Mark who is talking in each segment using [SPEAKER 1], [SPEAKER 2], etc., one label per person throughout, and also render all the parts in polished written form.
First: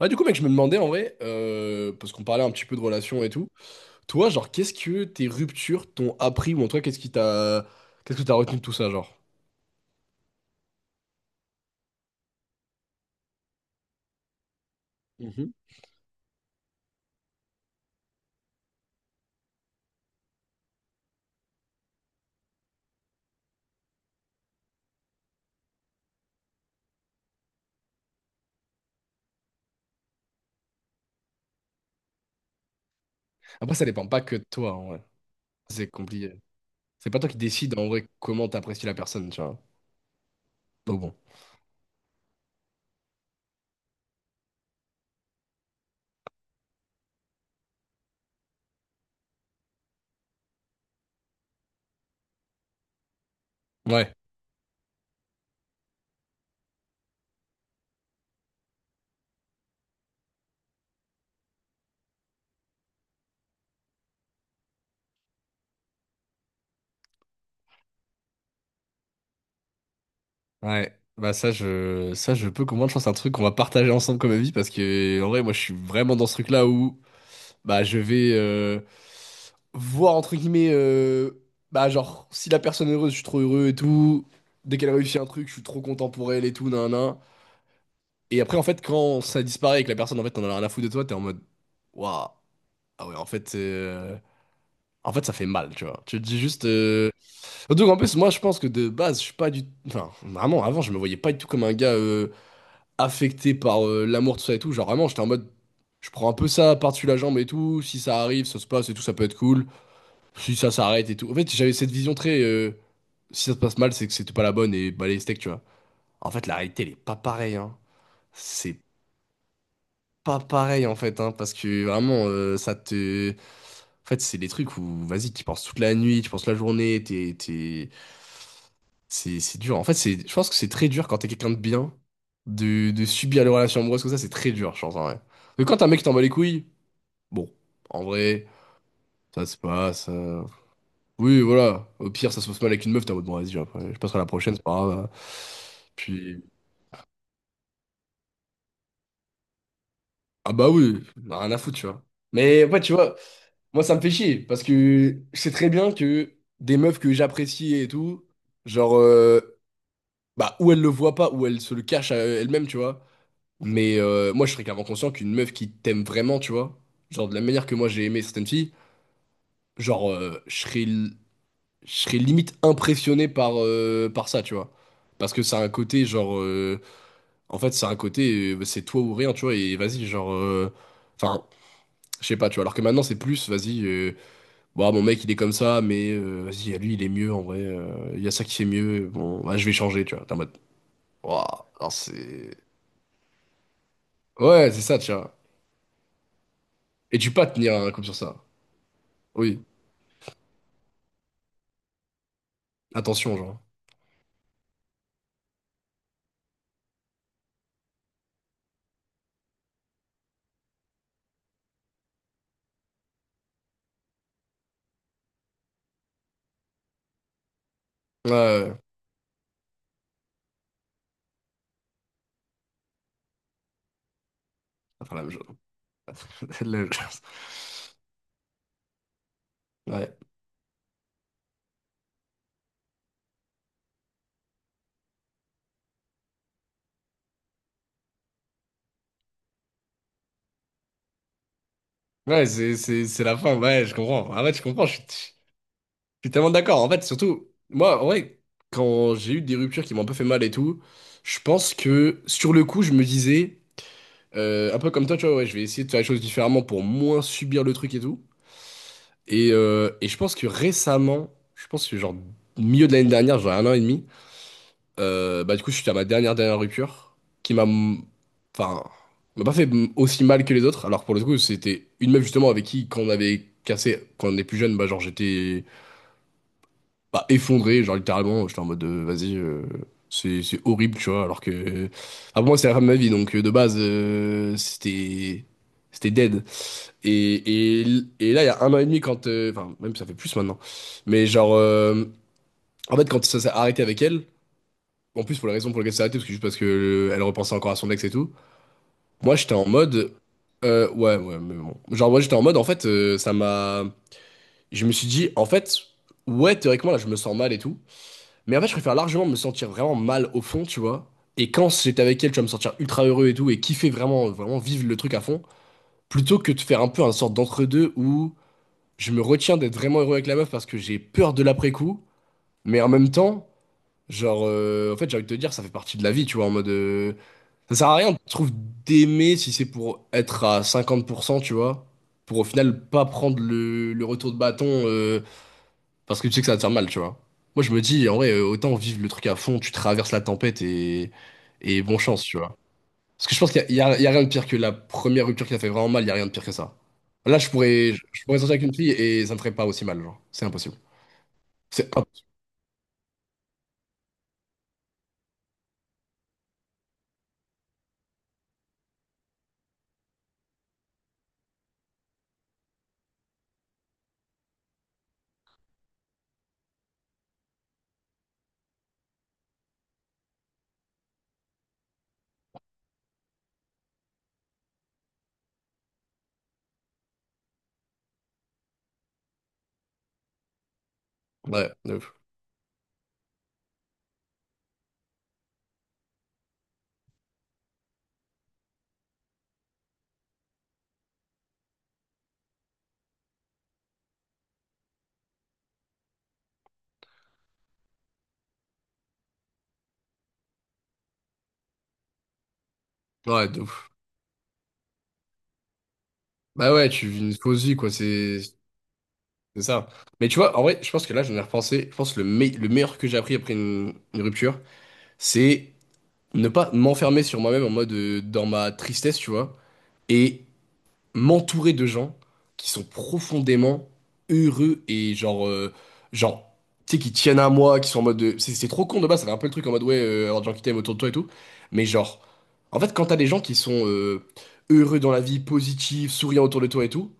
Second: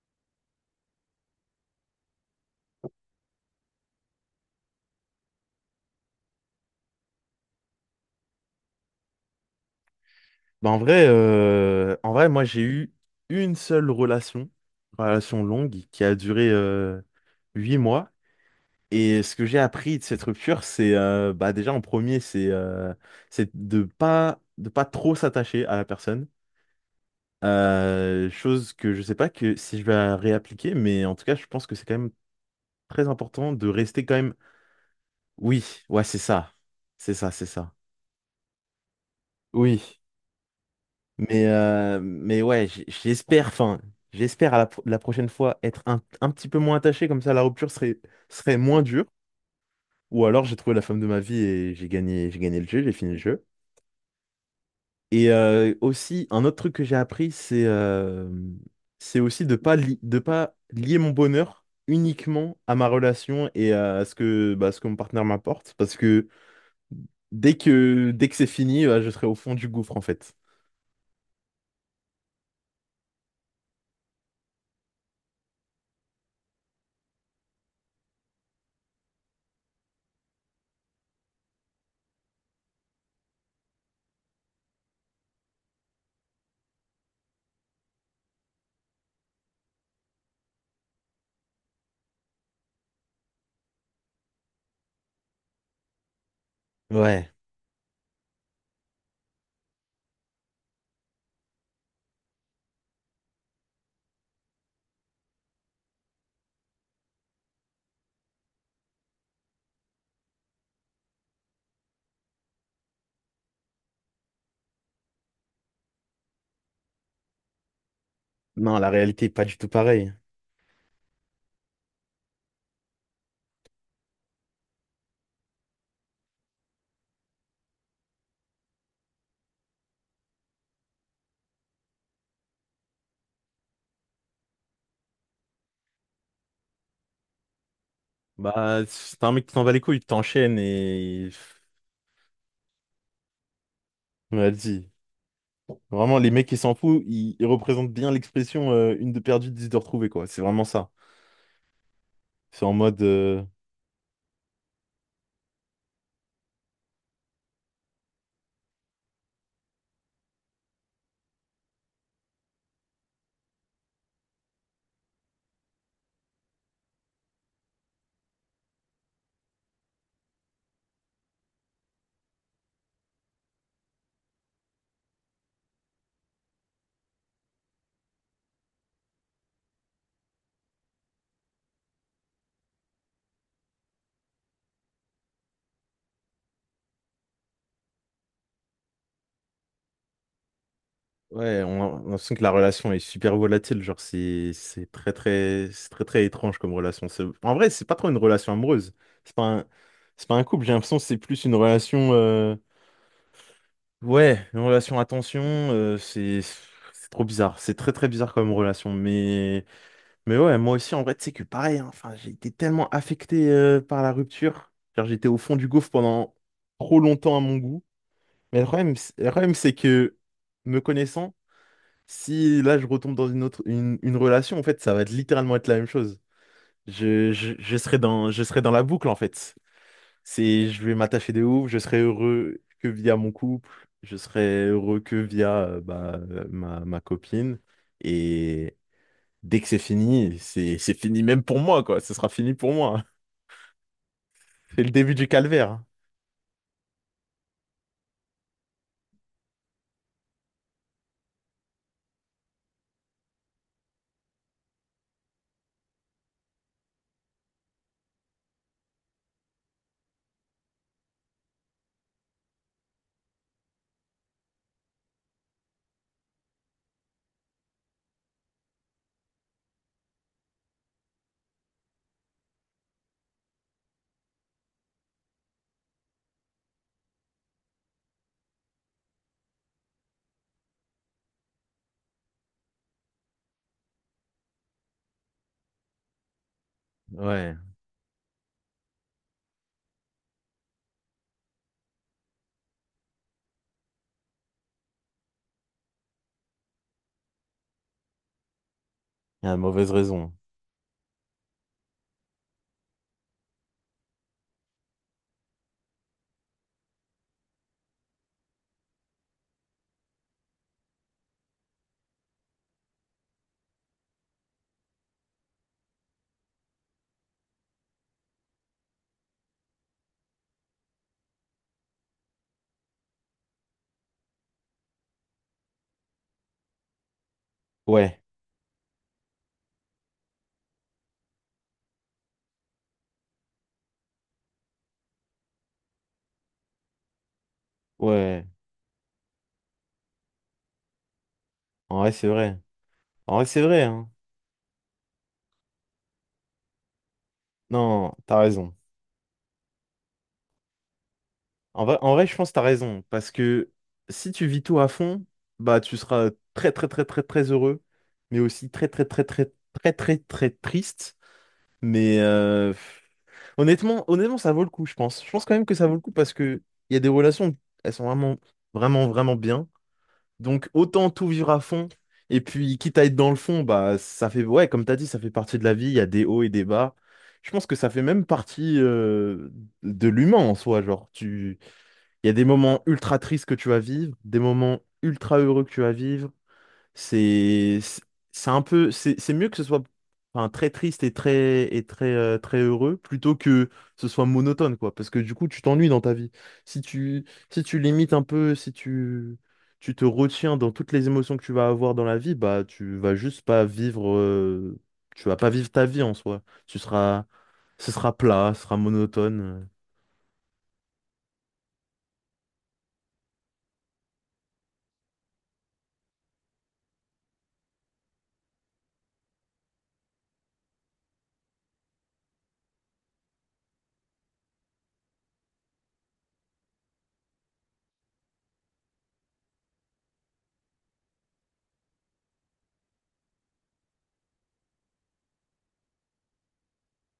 [SPEAKER 1] Ouais, du coup, mec, je me demandais en vrai, parce qu'on parlait un petit peu de relations et tout, toi, genre, qu'est-ce que tes ruptures t'ont appris, ou en toi, qu'est-ce que t'as retenu de tout ça, genre?
[SPEAKER 2] Bah, en vrai, moi j'ai eu une seule relation
[SPEAKER 1] Mhm.
[SPEAKER 2] longue, qui a duré 8 mois. Et ce que j'ai appris de cette rupture, c'est bah, déjà en premier, c'est de pas trop s'attacher à la personne. Chose que je sais pas que si je vais la réappliquer, mais en tout cas, je pense que c'est quand même très important de
[SPEAKER 1] Après, ça
[SPEAKER 2] rester
[SPEAKER 1] dépend
[SPEAKER 2] quand
[SPEAKER 1] pas
[SPEAKER 2] même.
[SPEAKER 1] que de toi, en vrai.
[SPEAKER 2] Oui,
[SPEAKER 1] C'est
[SPEAKER 2] ouais, c'est
[SPEAKER 1] compliqué.
[SPEAKER 2] ça,
[SPEAKER 1] C'est
[SPEAKER 2] c'est
[SPEAKER 1] pas toi
[SPEAKER 2] ça,
[SPEAKER 1] qui
[SPEAKER 2] c'est ça.
[SPEAKER 1] décides, en vrai, comment t'apprécies la personne, tu vois.
[SPEAKER 2] Oui.
[SPEAKER 1] Donc bon.
[SPEAKER 2] Mais ouais, j'espère, enfin, j'espère la prochaine fois être un petit peu moins attaché, comme ça la rupture serait moins dure. Ou alors j'ai trouvé la femme de ma vie et j'ai gagné le jeu, j'ai fini le jeu.
[SPEAKER 1] Ouais,
[SPEAKER 2] Et aussi, un autre truc que j'ai appris, c'est aussi de pas lier mon bonheur uniquement à ma relation et à ce que mon partenaire m'apporte. Parce que dès que c'est fini, bah, je serai au fond du gouffre, en fait.
[SPEAKER 1] ouais. Bah ça, ça, je peux comprendre. Je pense que c'est un truc qu'on va partager ensemble comme avis, parce que, en vrai, moi, je suis vraiment dans ce truc-là où bah, je vais voir, entre guillemets, bah, genre, si la personne est heureuse, je suis trop heureux et tout. Dès qu'elle réussit un truc, je suis trop content pour elle et tout, nan, nan. Et après, en fait, quand ça disparaît et que la personne, en fait, t'en a rien à foutre de toi, t'es en mode, waouh, ah ouais, en fait, ça fait mal, tu vois. Tu te dis juste.
[SPEAKER 2] Ouais.
[SPEAKER 1] Surtout qu'en plus, moi, je pense que de base, je suis pas du. Enfin, vraiment, avant, je me voyais pas du tout comme un gars affecté par l'amour, tout ça et tout. Genre, vraiment, j'étais en mode. Je prends un peu ça par-dessus la jambe et tout. Si ça arrive, ça se passe et tout, ça peut être cool. Si ça s'arrête et tout. En fait, j'avais cette vision très. Si ça se passe mal, c'est que c'était pas la bonne et bah les steaks, tu vois. En fait, la réalité, elle est pas pareille, hein. C'est
[SPEAKER 2] Non, la réalité est pas du tout pareille.
[SPEAKER 1] pas pareil, en fait, hein, parce que vraiment, ça te. En fait, c'est des trucs où, vas-y, tu penses toute la nuit, tu penses la journée, t'es. C'est dur. En fait, c'est, je pense que c'est très dur quand t'es quelqu'un de bien, de subir les relations amoureuses comme ça, c'est très dur, je pense, en vrai. Mais quand t'as un mec qui t'en bat les couilles, bon, en vrai,
[SPEAKER 2] Bah, c'est un
[SPEAKER 1] ça
[SPEAKER 2] mec qui
[SPEAKER 1] se
[SPEAKER 2] s'en bat les couilles, il
[SPEAKER 1] passe.
[SPEAKER 2] t'enchaîne.
[SPEAKER 1] Oui, voilà. Au pire, ça se passe mal avec une meuf, t'es en mode, bon, vas-y, après, je passerai à la prochaine, c'est pas
[SPEAKER 2] Vas-y.
[SPEAKER 1] grave.
[SPEAKER 2] Vraiment, les
[SPEAKER 1] Puis,
[SPEAKER 2] mecs qui s'en foutent, ils représentent bien l'expression une de perdue, dix de retrouvée, quoi. C'est
[SPEAKER 1] ah
[SPEAKER 2] vraiment
[SPEAKER 1] bah
[SPEAKER 2] ça.
[SPEAKER 1] oui, on a rien à foutre, tu vois. Mais
[SPEAKER 2] C'est en
[SPEAKER 1] ouais, tu
[SPEAKER 2] mode...
[SPEAKER 1] vois,
[SPEAKER 2] euh,
[SPEAKER 1] moi, ça me fait chier, parce que je sais très bien que des meufs que j'apprécie et tout, genre, bah, ou elles le voient pas, ou elles se le cachent à elles-mêmes, tu vois. Mais moi, je serais clairement conscient qu'une meuf qui t'aime vraiment, tu vois, genre, de la manière que moi, j'ai aimé certaines filles, genre, je serais limite impressionné par, par ça, tu vois. Parce que ça a un côté, genre. En fait, c'est un côté, c'est toi ou rien, tu vois, et vas-y, genre. Enfin, je sais pas, tu vois, alors que maintenant, c'est plus, vas-y, bon, ah, mon mec, il est comme ça, mais vas-y, à lui, il est mieux, en vrai, il y a ça qui fait mieux, bon, bah, je vais changer, tu vois, t'es en mode. Waouh,
[SPEAKER 2] Ouais, on a on
[SPEAKER 1] alors
[SPEAKER 2] a l'impression que la
[SPEAKER 1] c'est.
[SPEAKER 2] relation est super volatile. Genre, c'est
[SPEAKER 1] Ouais, c'est
[SPEAKER 2] c'est
[SPEAKER 1] ça, tu
[SPEAKER 2] très,
[SPEAKER 1] vois.
[SPEAKER 2] très. C'est très, très étrange comme relation.
[SPEAKER 1] Et tu peux pas
[SPEAKER 2] En vrai,
[SPEAKER 1] tenir
[SPEAKER 2] c'est
[SPEAKER 1] un
[SPEAKER 2] pas
[SPEAKER 1] couple
[SPEAKER 2] trop
[SPEAKER 1] sur
[SPEAKER 2] une
[SPEAKER 1] ça.
[SPEAKER 2] relation amoureuse. C'est pas
[SPEAKER 1] Oui,
[SPEAKER 2] un. C'est pas un couple, j'ai l'impression que c'est plus une relation.
[SPEAKER 1] attention, genre.
[SPEAKER 2] Ouais, une relation à tension, c'est. C'est trop bizarre. C'est très, très bizarre comme relation, mais. Mais ouais, moi aussi, en vrai, tu sais que pareil, hein, enfin, j'ai été tellement affecté par la rupture. Genre, j'étais au fond du gouffre pendant trop longtemps à mon goût.
[SPEAKER 1] Ouais,
[SPEAKER 2] Mais le
[SPEAKER 1] ouais,
[SPEAKER 2] problème, c'est- le problème, c'est que, me connaissant, si là, je retombe dans une autre, une relation, en fait, ça va être
[SPEAKER 1] enfin, la même chose.
[SPEAKER 2] littéralement être la même chose.
[SPEAKER 1] La même chose.
[SPEAKER 2] Je serai dans la boucle, en fait.
[SPEAKER 1] Ouais.
[SPEAKER 2] C'est, je vais m'attacher de ouf, je serai heureux que via mon couple, je serai heureux que via bah, ma copine. Dès que c'est fini, c'est fini même pour moi, quoi. Ce sera
[SPEAKER 1] Ouais,
[SPEAKER 2] fini pour moi.
[SPEAKER 1] c'est la fin, ouais, je comprends. Ah ouais, tu
[SPEAKER 2] C'est
[SPEAKER 1] comprends,
[SPEAKER 2] le
[SPEAKER 1] je suis.
[SPEAKER 2] début du calvaire.
[SPEAKER 1] Je suis tellement d'accord. En fait, surtout, moi, en vrai, quand j'ai eu des ruptures qui m'ont un peu fait mal et tout, je pense que sur le coup, je me disais, un peu comme toi, tu vois, ouais, je vais essayer de faire les choses différemment pour moins subir le truc et tout. Et je pense que récemment, je pense que genre milieu de l'année dernière, genre un an et demi, bah du coup, je suis à ma dernière dernière rupture qui m'a, enfin, m'a pas fait aussi mal que les autres. Alors pour le coup, c'était une meuf justement avec qui, quand on avait cassé, quand on est plus jeune, bah genre j'étais bah, effondré, genre littéralement, j'étais en mode vas-y, c'est horrible, tu vois, alors que ah, pour moi c'est la femme de ma vie, donc de base c'était dead.
[SPEAKER 2] Ouais.
[SPEAKER 1] Et, et, et là il y a un an et demi quand enfin même ça fait plus maintenant, mais genre en fait quand ça s'est arrêté avec elle, en plus pour la raison pour laquelle ça s'est arrêté, parce que juste parce que elle repensait encore à son ex et tout, moi
[SPEAKER 2] Il y a
[SPEAKER 1] j'étais
[SPEAKER 2] une
[SPEAKER 1] en
[SPEAKER 2] mauvaise
[SPEAKER 1] mode
[SPEAKER 2] raison.
[SPEAKER 1] ouais ouais mais bon, genre moi j'étais en mode en fait ça m'a, je me suis dit en fait ouais théoriquement là je me sens mal et tout. Mais en fait, je préfère largement me sentir vraiment mal au fond, tu vois. Et quand j'étais avec elle, tu vas me sentir ultra heureux et tout, et kiffer vraiment, vraiment vivre le truc à fond, plutôt que de faire un peu un sorte d'entre-deux où je me retiens d'être vraiment heureux avec la meuf parce que j'ai peur de l'après-coup, mais en même temps, genre, en fait, j'ai envie de te dire, ça fait partie de la vie, tu vois, en mode. Ça sert à rien,
[SPEAKER 2] Ouais.
[SPEAKER 1] je trouve, d'aimer si c'est pour être à 50%, tu vois, pour au final pas prendre le retour de bâton parce que tu sais que ça va te faire mal, tu vois. Moi, je me dis, en vrai,
[SPEAKER 2] Ouais.
[SPEAKER 1] autant vivre le truc à fond, tu traverses la tempête et bonne
[SPEAKER 2] En vrai,
[SPEAKER 1] chance,
[SPEAKER 2] c'est
[SPEAKER 1] tu vois.
[SPEAKER 2] vrai.
[SPEAKER 1] Parce que
[SPEAKER 2] En
[SPEAKER 1] je
[SPEAKER 2] vrai,
[SPEAKER 1] pense qu'il
[SPEAKER 2] c'est
[SPEAKER 1] y a, il y
[SPEAKER 2] vrai,
[SPEAKER 1] a- il y
[SPEAKER 2] hein.
[SPEAKER 1] a rien de pire que la première rupture qui t'a fait vraiment mal, il y a rien de pire que ça. Là, je pourrais,
[SPEAKER 2] Non,
[SPEAKER 1] je
[SPEAKER 2] t'as
[SPEAKER 1] pourrais sortir avec une
[SPEAKER 2] raison.
[SPEAKER 1] fille et ça me ferait pas aussi mal, genre. C'est impossible.
[SPEAKER 2] En
[SPEAKER 1] C'est
[SPEAKER 2] vrai, en
[SPEAKER 1] impossible.
[SPEAKER 2] vrai, je pense que t'as raison. Parce que si tu vis tout à fond, bah tu seras très très très très très heureux. Mais aussi très très très très très très très triste. Mais euh, pff, Honnêtement, honnêtement, ça vaut le coup, je pense. Je pense quand même que ça vaut le coup parce que il y a des relations, elles sont vraiment, vraiment, vraiment bien. Donc autant tout vivre à fond. Et puis, quitte à être dans le fond, bah ça fait, ouais, comme t'as dit, ça fait partie de la vie, il y a des hauts et des bas. Je pense que ça fait même partie de l'humain en soi. Genre, tu.
[SPEAKER 1] Ouais, de ouf.
[SPEAKER 2] Il y a des moments ultra tristes que tu vas vivre, des moments ultra heureux que tu vas vivre, c'est c'est c'est un peu c'est mieux que ce soit enfin, très triste et très heureux plutôt que ce soit monotone quoi parce que du coup tu t'ennuies dans ta vie. Si tu si tu limites un peu, si tu te retiens dans toutes les émotions que tu vas avoir dans la vie, bah tu vas juste
[SPEAKER 1] Ouais, de
[SPEAKER 2] pas
[SPEAKER 1] ouf.
[SPEAKER 2] vivre tu vas pas vivre ta vie en soi.
[SPEAKER 1] Bah
[SPEAKER 2] Tu
[SPEAKER 1] ouais, tu vis
[SPEAKER 2] seras
[SPEAKER 1] une fausse vie, quoi,
[SPEAKER 2] ce sera plat, ce sera
[SPEAKER 1] c'est
[SPEAKER 2] monotone.
[SPEAKER 1] ça. Mais tu vois, en vrai, je pense que là, j'en ai repensé. Je pense que le meilleur que j'ai appris après une rupture, c'est ne pas m'enfermer sur moi-même en mode dans ma tristesse, tu vois. Et m'entourer de gens qui sont profondément heureux et genre, genre, tu sais, qui tiennent à moi, qui sont en mode. C'est trop con de base, ça fait un peu le truc en mode ouais, avoir des gens qui t'aiment autour de toi et tout. Mais genre, en fait, quand t'as des gens qui sont heureux dans la vie, positifs, souriants autour de toi et tout,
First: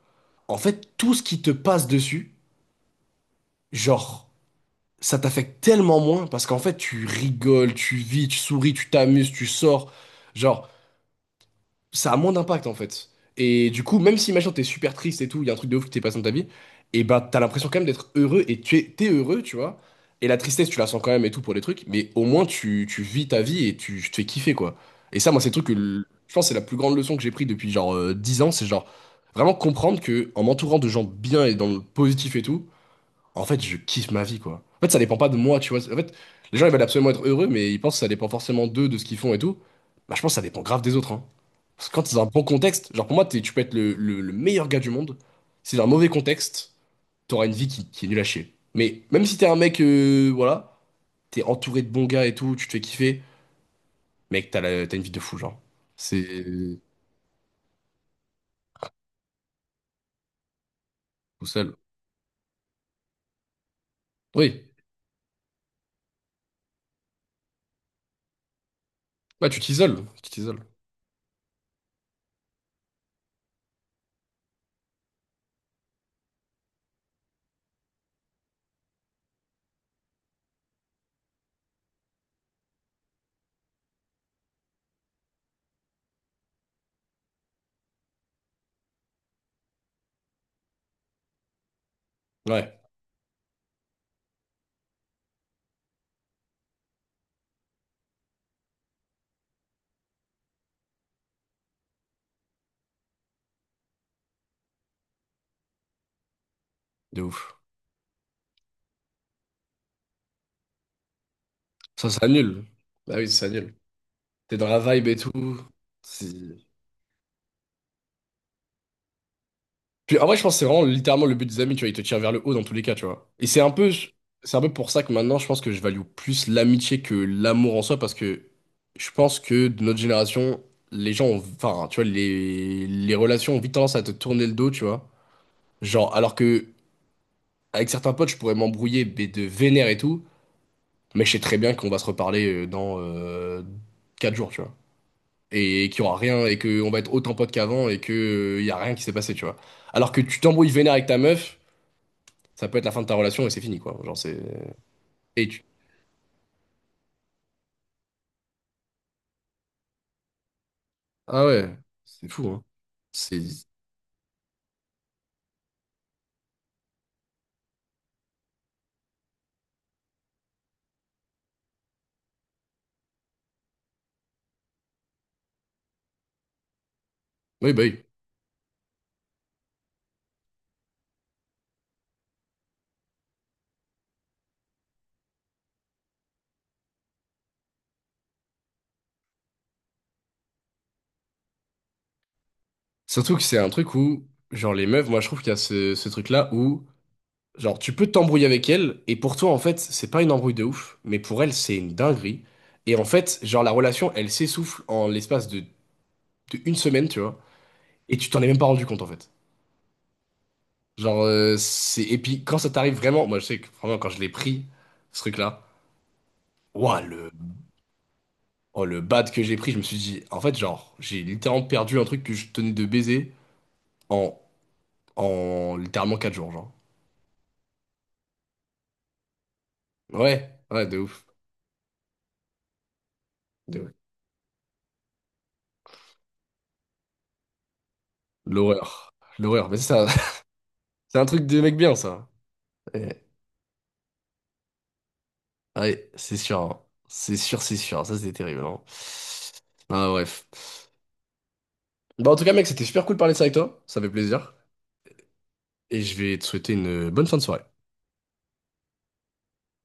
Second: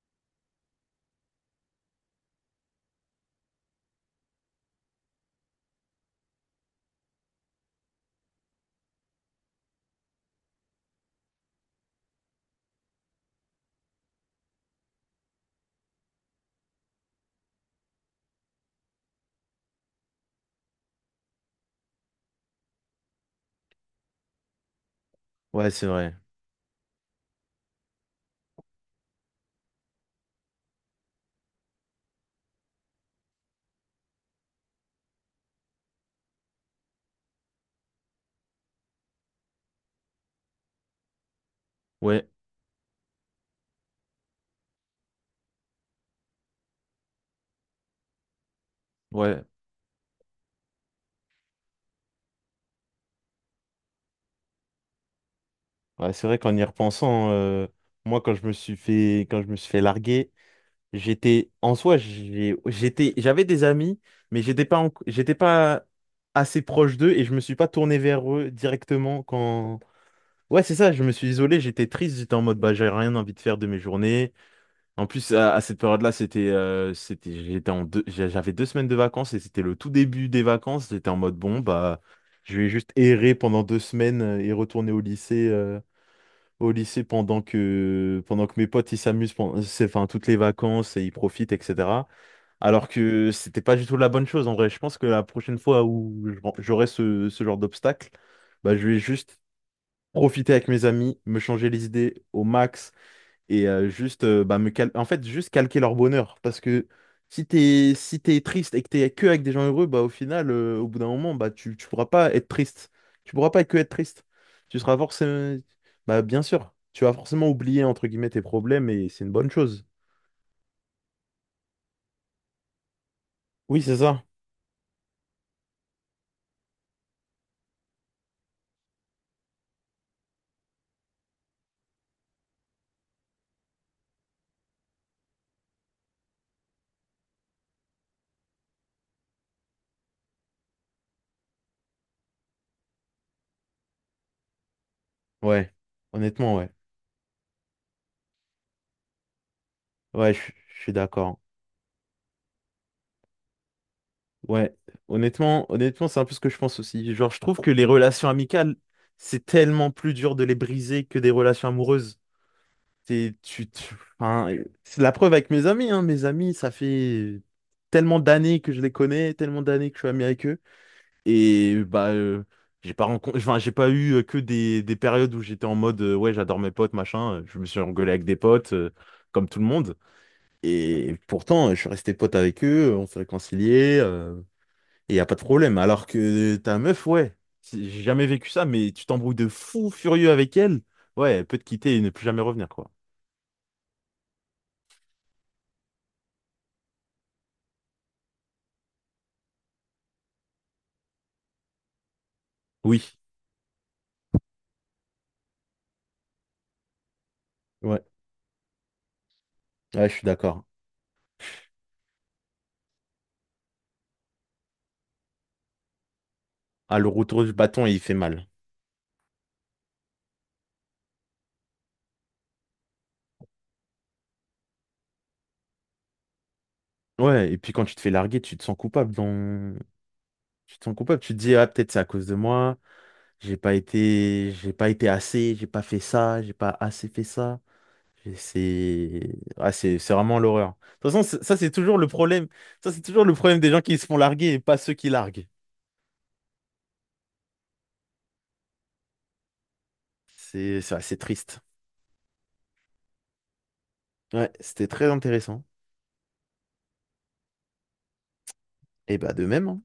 [SPEAKER 1] en fait, tout ce qui te passe dessus, genre, ça t'affecte tellement moins parce qu'en fait, tu rigoles, tu vis, tu souris, tu t'amuses, tu sors. Genre, ça a moins d'impact en fait. Et du coup, même si imagine t'es super triste et tout, il y a un truc de ouf qui t'est passé dans ta vie, et bah t'as l'impression quand même d'être heureux et t'es heureux, tu vois. Et la tristesse, tu la sens quand même et tout pour les trucs, mais au moins tu vis ta vie et tu te fais kiffer quoi. Et ça, moi, c'est le truc
[SPEAKER 2] Ouais, c'est vrai.
[SPEAKER 1] je pense que c'est la plus grande leçon que j'ai pris depuis genre 10 ans, c'est genre vraiment comprendre que en m'entourant de gens bien et dans le positif et tout, en fait, je kiffe ma vie, quoi. En fait, ça dépend pas de moi, tu vois. En fait, les gens, ils veulent absolument être heureux, mais ils pensent que ça dépend forcément d'eux, de ce qu'ils font et tout. Bah, je pense que ça dépend grave des autres, hein. Parce que quand c'est dans un
[SPEAKER 2] Ouais,
[SPEAKER 1] bon contexte, genre pour moi, tu peux être le, le meilleur gars du monde. Si c'est dans un mauvais contexte, t'auras une vie qui est nulle à chier. Mais même si
[SPEAKER 2] ouais.
[SPEAKER 1] t'es un mec, voilà, t'es entouré de bons gars et tout, tu te fais kiffer, mec, t'as une vie de fou, genre.
[SPEAKER 2] Ouais, c'est vrai
[SPEAKER 1] C'est
[SPEAKER 2] qu'en y repensant, moi quand je me suis fait quand je me suis fait larguer.
[SPEAKER 1] tout
[SPEAKER 2] J'étais
[SPEAKER 1] seul.
[SPEAKER 2] en soi, j'avais des amis, mais j'étais
[SPEAKER 1] Oui.
[SPEAKER 2] pas, en- j'étais pas assez proche d'eux et je me suis pas tourné vers eux directement
[SPEAKER 1] Bah, tu
[SPEAKER 2] quand.
[SPEAKER 1] t'isoles. Tu
[SPEAKER 2] Ouais,
[SPEAKER 1] t'isoles.
[SPEAKER 2] c'est ça, je me suis isolé, j'étais triste, j'étais en mode bah j'ai rien envie de faire de mes journées. En plus, à cette période-là, c'était, j'avais 2 semaines de vacances et c'était le tout début des vacances. J'étais en mode bon bah je vais juste errer pendant 2 semaines et retourner au lycée pendant que mes potes ils s'amusent pendant c'est- enfin toutes les vacances et ils profitent etc
[SPEAKER 1] Ouais.
[SPEAKER 2] alors que c'était pas du tout la bonne chose en vrai. Je pense que la prochaine fois où j'aurai ce genre d'obstacle, bah, je vais juste profiter avec mes amis, me changer les idées au max et juste bah, en fait juste calquer leur bonheur. Parce que
[SPEAKER 1] De
[SPEAKER 2] si
[SPEAKER 1] ouf.
[SPEAKER 2] t'es si t'es triste et que t'es que avec des gens heureux, bah au final, au bout d'un moment, bah tu pourras
[SPEAKER 1] Ça
[SPEAKER 2] pas être
[SPEAKER 1] annule.
[SPEAKER 2] triste.
[SPEAKER 1] Bah oui,
[SPEAKER 2] Tu
[SPEAKER 1] ça
[SPEAKER 2] pourras pas
[SPEAKER 1] annule.
[SPEAKER 2] que être triste.
[SPEAKER 1] T'es dans la
[SPEAKER 2] Tu seras
[SPEAKER 1] vibe et tout.
[SPEAKER 2] forcément bah bien
[SPEAKER 1] C'est-
[SPEAKER 2] sûr, tu vas forcément oublier entre guillemets tes problèmes et c'est une bonne chose.
[SPEAKER 1] Puis en vrai, je pense que c'est vraiment littéralement le but des amis, tu vois. Ils te tirent vers le haut dans tous les cas, tu vois. Et
[SPEAKER 2] Oui, c'est ça.
[SPEAKER 1] c'est un peu pour ça que maintenant, je pense que je value plus l'amitié que l'amour en soi, parce que je pense que de notre génération, les gens ont, enfin, tu vois, les relations ont vite tendance à te tourner le dos, tu vois. Genre, alors que avec certains potes, je pourrais m'embrouiller, mais de vénère et tout, mais je sais très bien qu'on va se reparler dans 4 jours, tu vois.
[SPEAKER 2] Ouais,
[SPEAKER 1] Et qu'il y aura rien
[SPEAKER 2] honnêtement,
[SPEAKER 1] et
[SPEAKER 2] ouais.
[SPEAKER 1] que on va être autant potes qu'avant et que y a rien qui s'est passé, tu vois. Alors que
[SPEAKER 2] Ouais,
[SPEAKER 1] tu
[SPEAKER 2] je,
[SPEAKER 1] t'embrouilles
[SPEAKER 2] je suis
[SPEAKER 1] vénère avec ta
[SPEAKER 2] d'accord.
[SPEAKER 1] meuf, ça peut être la fin de ta relation et c'est fini, quoi. Genre c'est
[SPEAKER 2] Ouais,
[SPEAKER 1] et tu.
[SPEAKER 2] honnêtement, honnêtement, c'est un peu ce que je pense aussi. Genre, je trouve que les relations amicales, c'est tellement plus dur de les briser que des
[SPEAKER 1] Ah
[SPEAKER 2] relations
[SPEAKER 1] ouais,
[SPEAKER 2] amoureuses.
[SPEAKER 1] c'est fou, hein.
[SPEAKER 2] C'est
[SPEAKER 1] C'est
[SPEAKER 2] tu, tu- enfin, c'est la preuve avec mes amis, hein. Mes amis, ça fait tellement d'années que je les connais, tellement d'années que je suis ami avec eux. Et bah, j'ai pas rencontré, enfin, j'ai pas eu que des périodes où j'étais en mode, ouais, j'adore mes potes, machin. Je me
[SPEAKER 1] oui,
[SPEAKER 2] suis
[SPEAKER 1] bah oui.
[SPEAKER 2] engueulé avec des potes, comme tout le monde. Et pourtant, je suis resté pote avec eux, on s'est réconciliés, et y a pas de problème. Alors que ta meuf, ouais, j'ai jamais vécu ça, mais tu t'embrouilles de fou furieux avec elle, ouais, elle peut te quitter et ne plus jamais revenir, quoi.
[SPEAKER 1] Surtout que c'est un truc où genre les meufs, moi je trouve qu'il y a ce truc-là où genre tu peux t'embrouiller avec elle et pour toi en fait, c'est pas une embrouille de ouf, mais pour elle, c'est une dinguerie. Et
[SPEAKER 2] Oui,
[SPEAKER 1] en fait, genre la relation, elle s'essouffle en l'espace de une semaine, tu vois.
[SPEAKER 2] ouais,
[SPEAKER 1] Et tu t'en es même pas rendu compte en fait.
[SPEAKER 2] ouais, je suis d'accord.
[SPEAKER 1] Genre, c'est. Et puis, quand ça t'arrive vraiment. Moi, je sais que vraiment, quand je l'ai pris, ce truc-là.
[SPEAKER 2] Ah,
[SPEAKER 1] Ouah,
[SPEAKER 2] le
[SPEAKER 1] le.
[SPEAKER 2] retour du bâton, il fait mal.
[SPEAKER 1] Oh, le bad que j'ai pris, je me suis dit. En fait, genre, j'ai littéralement perdu un truc que je tenais de baiser en. En littéralement 4 jours, genre.
[SPEAKER 2] Ouais, et puis quand tu te fais larguer, tu te sens coupable dans.
[SPEAKER 1] Ouais,
[SPEAKER 2] Tu te
[SPEAKER 1] ouais,
[SPEAKER 2] sens
[SPEAKER 1] de
[SPEAKER 2] coupable,
[SPEAKER 1] ouf.
[SPEAKER 2] tu te dis, ah, peut-être c'est à cause de moi, j'ai pas
[SPEAKER 1] De ouf.
[SPEAKER 2] été, j'ai pas été assez, j'ai pas fait ça, j'ai pas assez fait ça. Et
[SPEAKER 1] L'horreur.
[SPEAKER 2] C'est
[SPEAKER 1] L'horreur.
[SPEAKER 2] ah,
[SPEAKER 1] Mais ça,
[SPEAKER 2] c'est vraiment l'horreur. De toute
[SPEAKER 1] c'est
[SPEAKER 2] façon,
[SPEAKER 1] un truc
[SPEAKER 2] ça
[SPEAKER 1] de
[SPEAKER 2] c'est
[SPEAKER 1] mec bien,
[SPEAKER 2] toujours le
[SPEAKER 1] ça.
[SPEAKER 2] problème. Ça c'est
[SPEAKER 1] Ouais,
[SPEAKER 2] toujours le problème des gens qui se font larguer et pas ceux qui larguent.
[SPEAKER 1] ouais, c'est sûr, hein. C'est sûr, c'est sûr. Ça, c'était terrible, hein. Ah, bref.
[SPEAKER 2] C'est assez triste.
[SPEAKER 1] Bah, en tout cas, mec, c'était super cool de parler de ça avec toi. Ça fait
[SPEAKER 2] Ouais,
[SPEAKER 1] plaisir.
[SPEAKER 2] c'était très intéressant.
[SPEAKER 1] Et je vais te souhaiter une bonne fin de soirée.
[SPEAKER 2] Et bah de même, hein.